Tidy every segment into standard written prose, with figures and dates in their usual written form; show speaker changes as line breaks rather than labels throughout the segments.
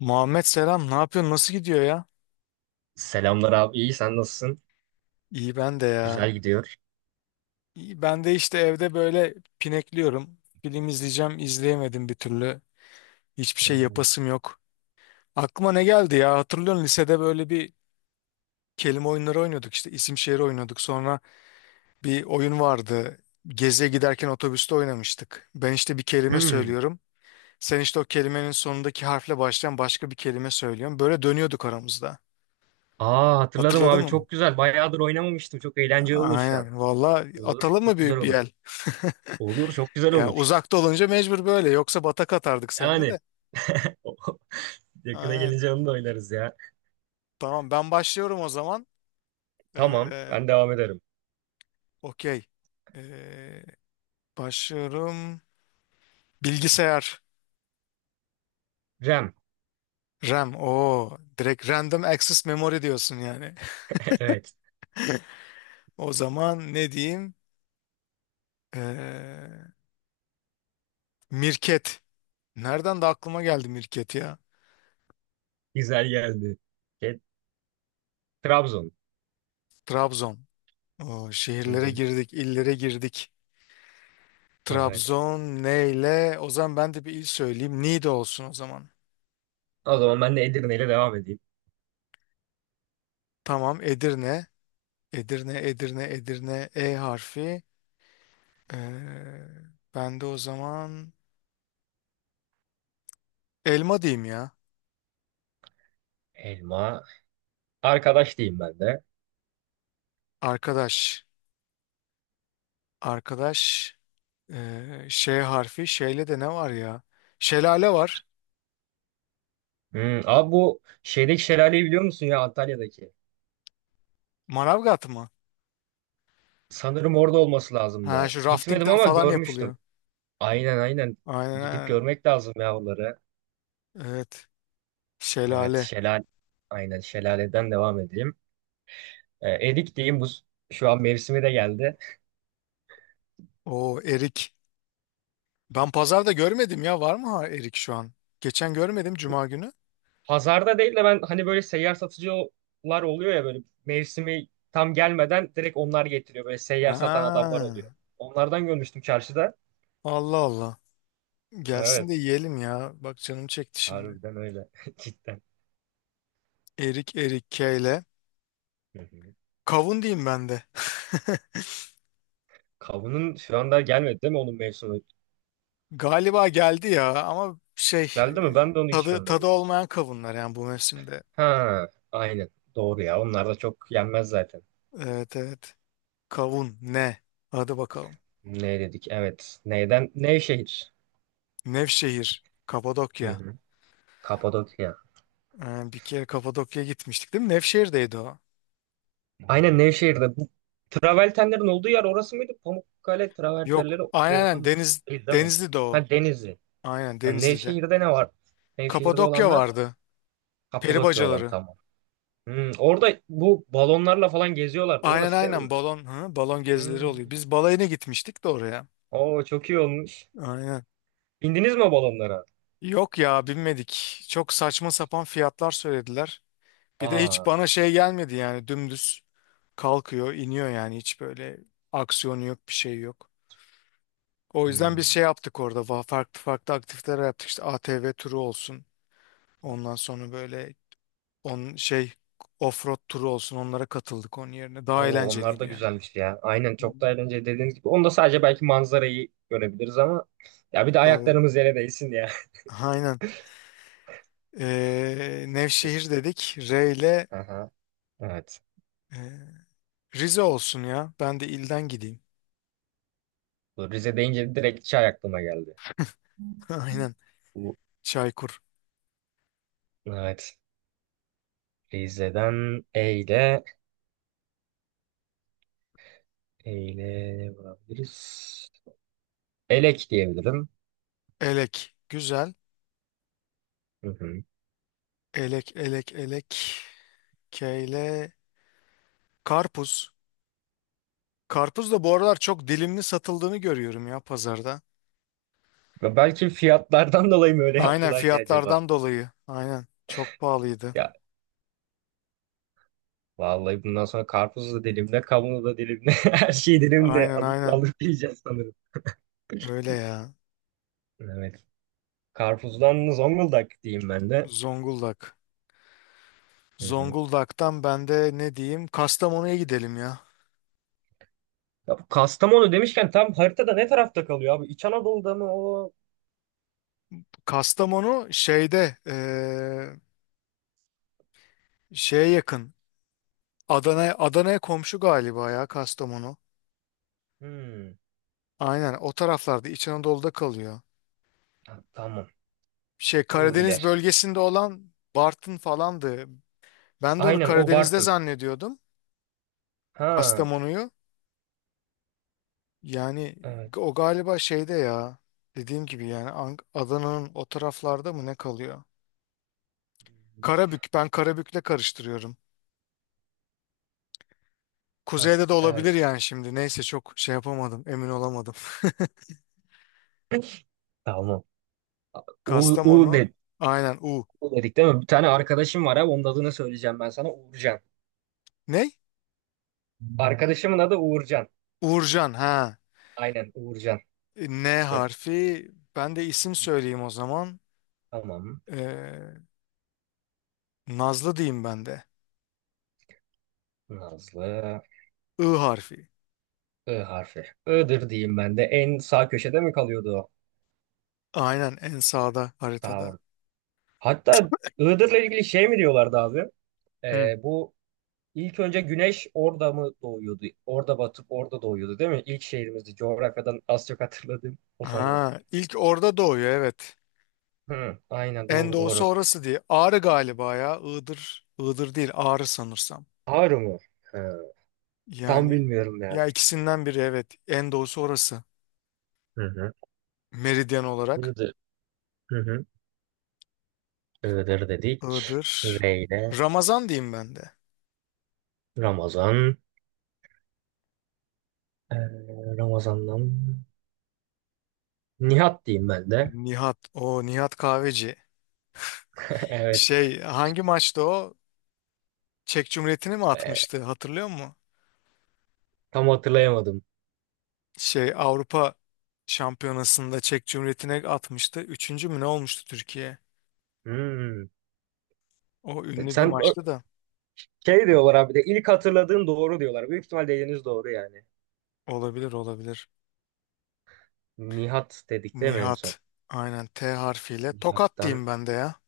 Muhammed selam. Ne yapıyorsun? Nasıl gidiyor ya?
Selamlar abi. İyi sen nasılsın?
İyi ben de ya.
Güzel gidiyor.
İyi ben de işte evde böyle pinekliyorum. Film izleyeceğim, izleyemedim bir türlü. Hiçbir şey yapasım yok. Aklıma ne geldi ya? Hatırlıyorsun lisede böyle bir kelime oyunları oynuyorduk işte isim şehir oynuyorduk. Sonra bir oyun vardı. Geziye giderken otobüste oynamıştık. Ben işte bir kelime
Hmm.
söylüyorum. Sen işte o kelimenin sonundaki harfle başlayan başka bir kelime söylüyorsun. Böyle dönüyorduk aramızda.
Aa, hatırladım
Hatırladın
abi,
mı?
çok güzel. Bayağıdır oynamamıştım. Çok eğlenceli olur şu an.
Aynen. Valla
Olur.
atalım mı
Çok güzel
bir
olur.
el?
Olur. Çok güzel
Yani
olur.
uzakta olunca mecbur böyle. Yoksa batak atardık seninle
Yani
de.
yakına
Aynen.
gelince onu da oynarız ya.
Tamam ben başlıyorum o zaman.
Tamam.
Ee,
Ben devam ederim.
okey. Ee, başlıyorum. Bilgisayar.
Rem.
RAM. Oo, direkt Random Access Memory diyorsun yani.
Evet.
O zaman ne diyeyim? Ee, Mirket. Nereden de aklıma geldi Mirket ya.
Güzel geldi. E, Trabzon.
Trabzon. Oo,
Hı
şehirlere
hı.
girdik, illere girdik.
Evet.
Trabzon neyle? O zaman ben de bir il söyleyeyim. Niğde olsun o zaman.
O zaman ben de Edirne ile devam edeyim.
Tamam, Edirne. Edirne, Edirne, Edirne. E harfi. Ee, ben de o zaman elma diyeyim ya.
Elma. Arkadaş diyeyim ben de.
Arkadaş. Arkadaş. Şey harfi. Şeyle de ne var ya? Şelale var.
Hmm. Abi, bu şeydeki şelaleyi biliyor musun ya, Antalya'daki?
Manavgat mı?
Sanırım orada olması
Ha
lazımdı.
şu
Gitmedim
raftingler
ama
falan
görmüştüm.
yapılıyor.
Aynen aynen.
Aynen
Gidip
aynen.
görmek lazım yavruları.
Evet.
Evet,
Şelale.
şelale. Aynen şelaleden devam edeyim. Erik diyeyim, bu şu an mevsimi de geldi.
O erik. Ben pazarda görmedim ya. Var mı ha erik şu an? Geçen görmedim cuma günü.
Pazarda değil de ben hani böyle seyyar satıcılar oluyor ya, böyle mevsimi tam gelmeden direkt onlar getiriyor. Böyle seyyar satan adamlar oluyor.
Ha.
Onlardan görmüştüm çarşıda.
Allah Allah. Gelsin de
Evet.
yiyelim ya. Bak canım çekti şimdi.
Harbiden öyle. Cidden.
Erik Erik K ile.
Hı hı.
Kavun diyeyim ben de.
Kavunun şu anda gelmedi değil mi onun mevsimi?
Galiba geldi ya ama şey
Geldi mi? Ben de onu hiç
tadı
görmedim.
olmayan kavunlar yani bu mevsimde.
Ha, aynen. Doğru ya. Onlar da çok yenmez zaten.
Evet evet. Kavun ne? Hadi bakalım.
Ne dedik? Evet. Neyden? Nevşehir.
Nevşehir,
Hı
Kapadokya.
hı. Kapadokya.
Bir kere Kapadokya'ya gitmiştik değil mi? Nevşehir'deydi o.
Aynen Nevşehir'de. Bu travertenlerin olduğu yer orası mıydı? Pamukkale
Yok,
travertenleri
aynen
orada
aynen.
mı? Değil değil mi?
Denizli'de o.
Ha, Denizli.
Aynen
Ha,
Denizli'de.
Nevşehir'de ne var? Nevşehir'de
Kapadokya
olanlar
vardı. Peri
Kapadokya olan
bacaları.
tamam. Hmm, orada bu balonlarla falan geziyorlardı.
Aynen
Orası değil mi?
aynen balon gezileri oluyor.
Hmm.
Biz balayına gitmiştik de oraya.
Oo, çok iyi olmuş.
Aynen.
Bindiniz mi balonlara?
Yok ya binmedik. Çok saçma sapan fiyatlar söylediler. Bir de hiç
Aa.
bana şey gelmedi yani dümdüz kalkıyor, iniyor yani hiç böyle aksiyonu yok, bir şey yok. O yüzden biz
Hmm.
şey yaptık orada. Farklı farklı aktiviteler yaptık. İşte ATV turu olsun. Ondan sonra böyle on şey offroad turu olsun. Onlara katıldık onun yerine. Daha
Oo, onlar
eğlenceliydi
da
yani.
güzelmiş ya. Aynen,
Hmm.
çok da eğlenceli dediğiniz gibi. Onda sadece belki manzarayı görebiliriz ama ya bir de
Tabii.
ayaklarımız yere değsin ya.
Aynen. Nevşehir dedik. R ile
Aha, evet.
e, Rize olsun ya. Ben de ilden gideyim.
Bu Rize deyince direkt çay aklıma geldi.
Aynen.
Bu,
Çaykur.
evet. Rize'den Eyle, Eyle ne bulabiliriz? Elek diyebilirim.
Elek. Güzel.
Hı hı.
Elek, elek, elek. Keyle. Karpuz. Karpuz da bu aralar çok dilimli satıldığını görüyorum ya pazarda.
Ve belki fiyatlardan dolayı mı öyle
Aynen
yaptılar ki acaba?
fiyatlardan dolayı. Aynen. Çok pahalıydı.
Ya vallahi bundan sonra karpuzu da dilimle, kavunu da dilimle, her şeyi dilimle
Aynen
alıp,
aynen.
alıp yiyeceğiz sanırım.
Öyle ya.
Evet. Karpuz'dan Zonguldak diyeyim ben de.
Zonguldak.
Hı hı.
Zonguldak'tan ben de ne diyeyim? Kastamonu'ya gidelim ya.
Ya bu Kastamonu demişken tam haritada ne tarafta kalıyor abi? İç Anadolu'da mı o?
Kastamonu şeyde şeye yakın. Adana'ya komşu galiba ya Kastamonu.
Hmm.
Aynen o taraflarda İç Anadolu'da kalıyor.
Ha, tamam.
Şey
O
Karadeniz
iler.
bölgesinde olan Bartın falandı. Ben de onu
Aynen o
Karadeniz'de
Bartın.
zannediyordum.
Ha,
Kastamonu'yu. Yani
evet.
o galiba şeyde ya. Dediğim gibi yani Adana'nın o taraflarda mı ne kalıyor? Karabük. Ben Karabük'le karıştırıyorum.
Ha,
Kuzeyde de olabilir
evet.
yani şimdi. Neyse çok şey yapamadım. Emin olamadım.
Tamam. U, U, de,
Kastamonu. Aynen U.
U dedik değil mi? Bir tane arkadaşım var abi. Onun adını söyleyeceğim ben sana. Uğurcan.
Ne?
Arkadaşımın adı Uğurcan.
Uğurcan. Ha.
Aynen Uğurcan.
N
Çok
harfi. Ben de isim söyleyeyim o zaman.
tamam.
Ee, Nazlı diyeyim ben de.
Nazlı.
I harfi.
I harfi. I'dır diyeyim ben de. En sağ köşede mi kalıyordu o?
Aynen en sağda haritada.
Sağ hatta Iğdır'la ilgili şey mi diyorlardı abi?
Hı.
Bu ilk önce güneş orada mı doğuyordu? Orada batıp orada doğuyordu değil mi? İlk şehrimizdi. Coğrafyadan az çok hatırladığım o sanırım.
Ha, ilk orada doğuyor evet.
Hı, aynen
En
doğru
doğusu
doğru.
orası diye. Ağrı galiba ya. Iğdır. Iğdır değil Ağrı sanırsam.
Ağrı mı? Hı, tam
Yani
bilmiyorum ya.
ya ikisinden biri evet. En doğusu orası.
Hı hı.
Meridyen olarak.
Iğdır. Hı hı. Iğdır dedik.
Iğdır.
Reyne.
Ramazan diyeyim ben de.
Ramazan. Ramazan'dan Nihat diyeyim ben de.
Nihat. O Nihat Kahveci.
Evet.
Şey hangi maçta o? Çek Cumhuriyeti'ni mi
Ee,
atmıştı hatırlıyor musun?
tam hatırlayamadım.
Şey Avrupa Şampiyonası'nda Çek Cumhuriyeti'ne atmıştı. Üçüncü mü ne olmuştu Türkiye?
Hmm.
O ünlü bir
Sen
maçtı da.
şey diyorlar abi de, ilk hatırladığın doğru diyorlar. Büyük ihtimal dediğiniz doğru yani.
Olabilir olabilir.
Nihat dedik değil mi en son?
Nihat. Aynen T harfiyle. Tokat
Nihat'tan.
diyeyim ben de ya.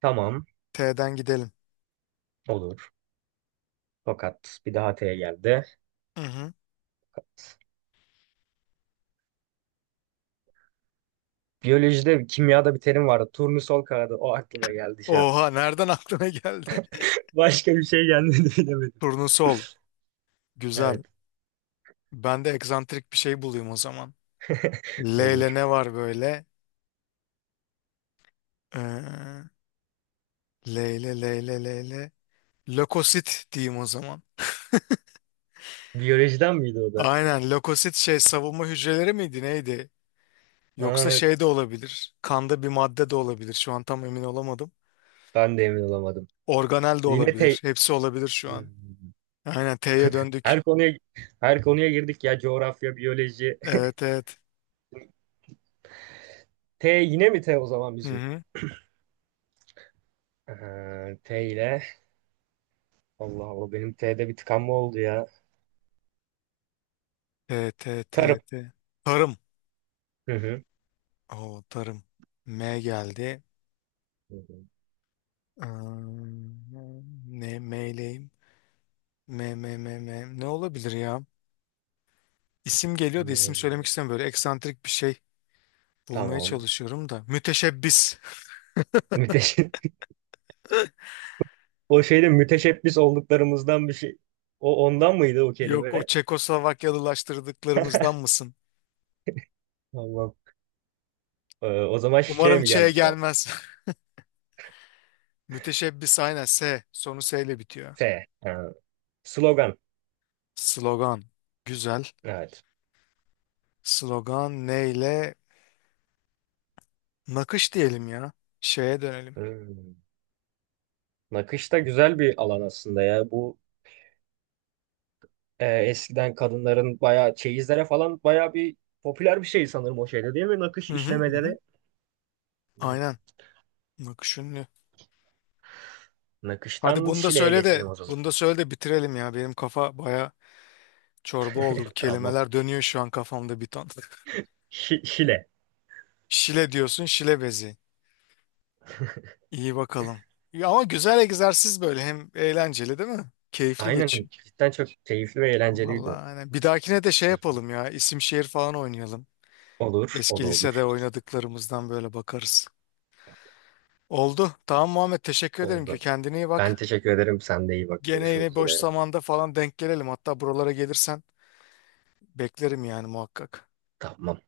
Tamam
T'den gidelim.
olur. Fakat bir daha T'ye geldi.
Hı hı.
Biyolojide, kimyada bir terim vardı. Turnusol kağıdı. O aklıma geldi şu an.
Oha nereden aklına geldi?
Başka bir şey gelmedi, bilemedim.
Turnusol. Güzel.
Evet
Ben de egzantrik bir şey bulayım o zaman. L ile
olur.
ne var böyle? Ee, L ile L ile L ile. Lökosit diyeyim o zaman.
Biyolojiden miydi o da?
Aynen lökosit şey savunma hücreleri miydi neydi? Yoksa
Ha,
şey de olabilir. Kanda bir madde de olabilir. Şu an tam emin olamadım.
ben de emin olamadım.
Organel de
Yine
olabilir.
T.
Hepsi olabilir şu
Hmm.
an. Aynen T'ye döndük.
Her konuya her konuya girdik ya. Coğrafya, biyoloji.
Evet evet.
T yine mi T o zaman
Hı
bizim?
hı.
T ile. Allah Allah, benim T'de bir tıkanma oldu ya.
T T T
Tarım.
T. Tarım.
Hı hı.
Oo tarım. M geldi.
Hı hı.
Ne M'leyim? M M M M. Ne olabilir ya? İsim geliyor da isim söylemek
Meyve.
istemiyorum. Böyle eksantrik bir şey bulmaya
Tamam.
çalışıyorum da. Müteşebbis.
Müteş o şeyde müteşebbis olduklarımızdan bir şey. O ondan mıydı o
Yok o
kelime?
Çekoslovakyalılaştırdıklarımızdan mısın?
Tamam. O zaman şey
Umarım
mi
Ç'ye
geldi şu an?
gelmez. Müteşebbis aynen S. Sonu S ile bitiyor.
S. Ha. Slogan.
Slogan. Güzel.
Evet.
Slogan neyle? Nakış diyelim ya. Şeye dönelim.
Hmm. Nakış da güzel bir alan aslında ya. Bu eskiden kadınların bayağı çeyizlere falan bayağı bir popüler bir şey sanırım o şeyde değil mi? Nakış
Hı hı hı. Hı.
işlemeleri. Hmm.
Aynen. Nakış ünlü. Hadi
Nakıştan
bunu da
Şile'ye
söyle
geçelim
de
o zaman.
bunu da söyle de bitirelim ya. Benim kafa baya çorba oldu. Bu
Tamam.
kelimeler dönüyor şu an kafamda bir ton.
Şi- Şile.
Şile diyorsun, şile bezi. İyi bakalım. Ya ama güzel egzersiz böyle. Hem eğlenceli değil mi? Keyifli
Aynen
geçiyor.
cidden çok keyifli ve eğlenceliydi.
Vallahi aynen. Bir dahakine de şey yapalım ya. İsim şehir falan oynayalım.
Olur, o
Eski
da olur.
lisede oynadıklarımızdan böyle bakarız. Oldu. Tamam Muhammed teşekkür ederim ki
Oldu.
kendine iyi
Ben
bak.
teşekkür ederim. Sen de iyi bak.
Gene
Görüşmek
yine boş
üzere.
zamanda falan denk gelelim. Hatta buralara gelirsen beklerim yani muhakkak.
Tamam.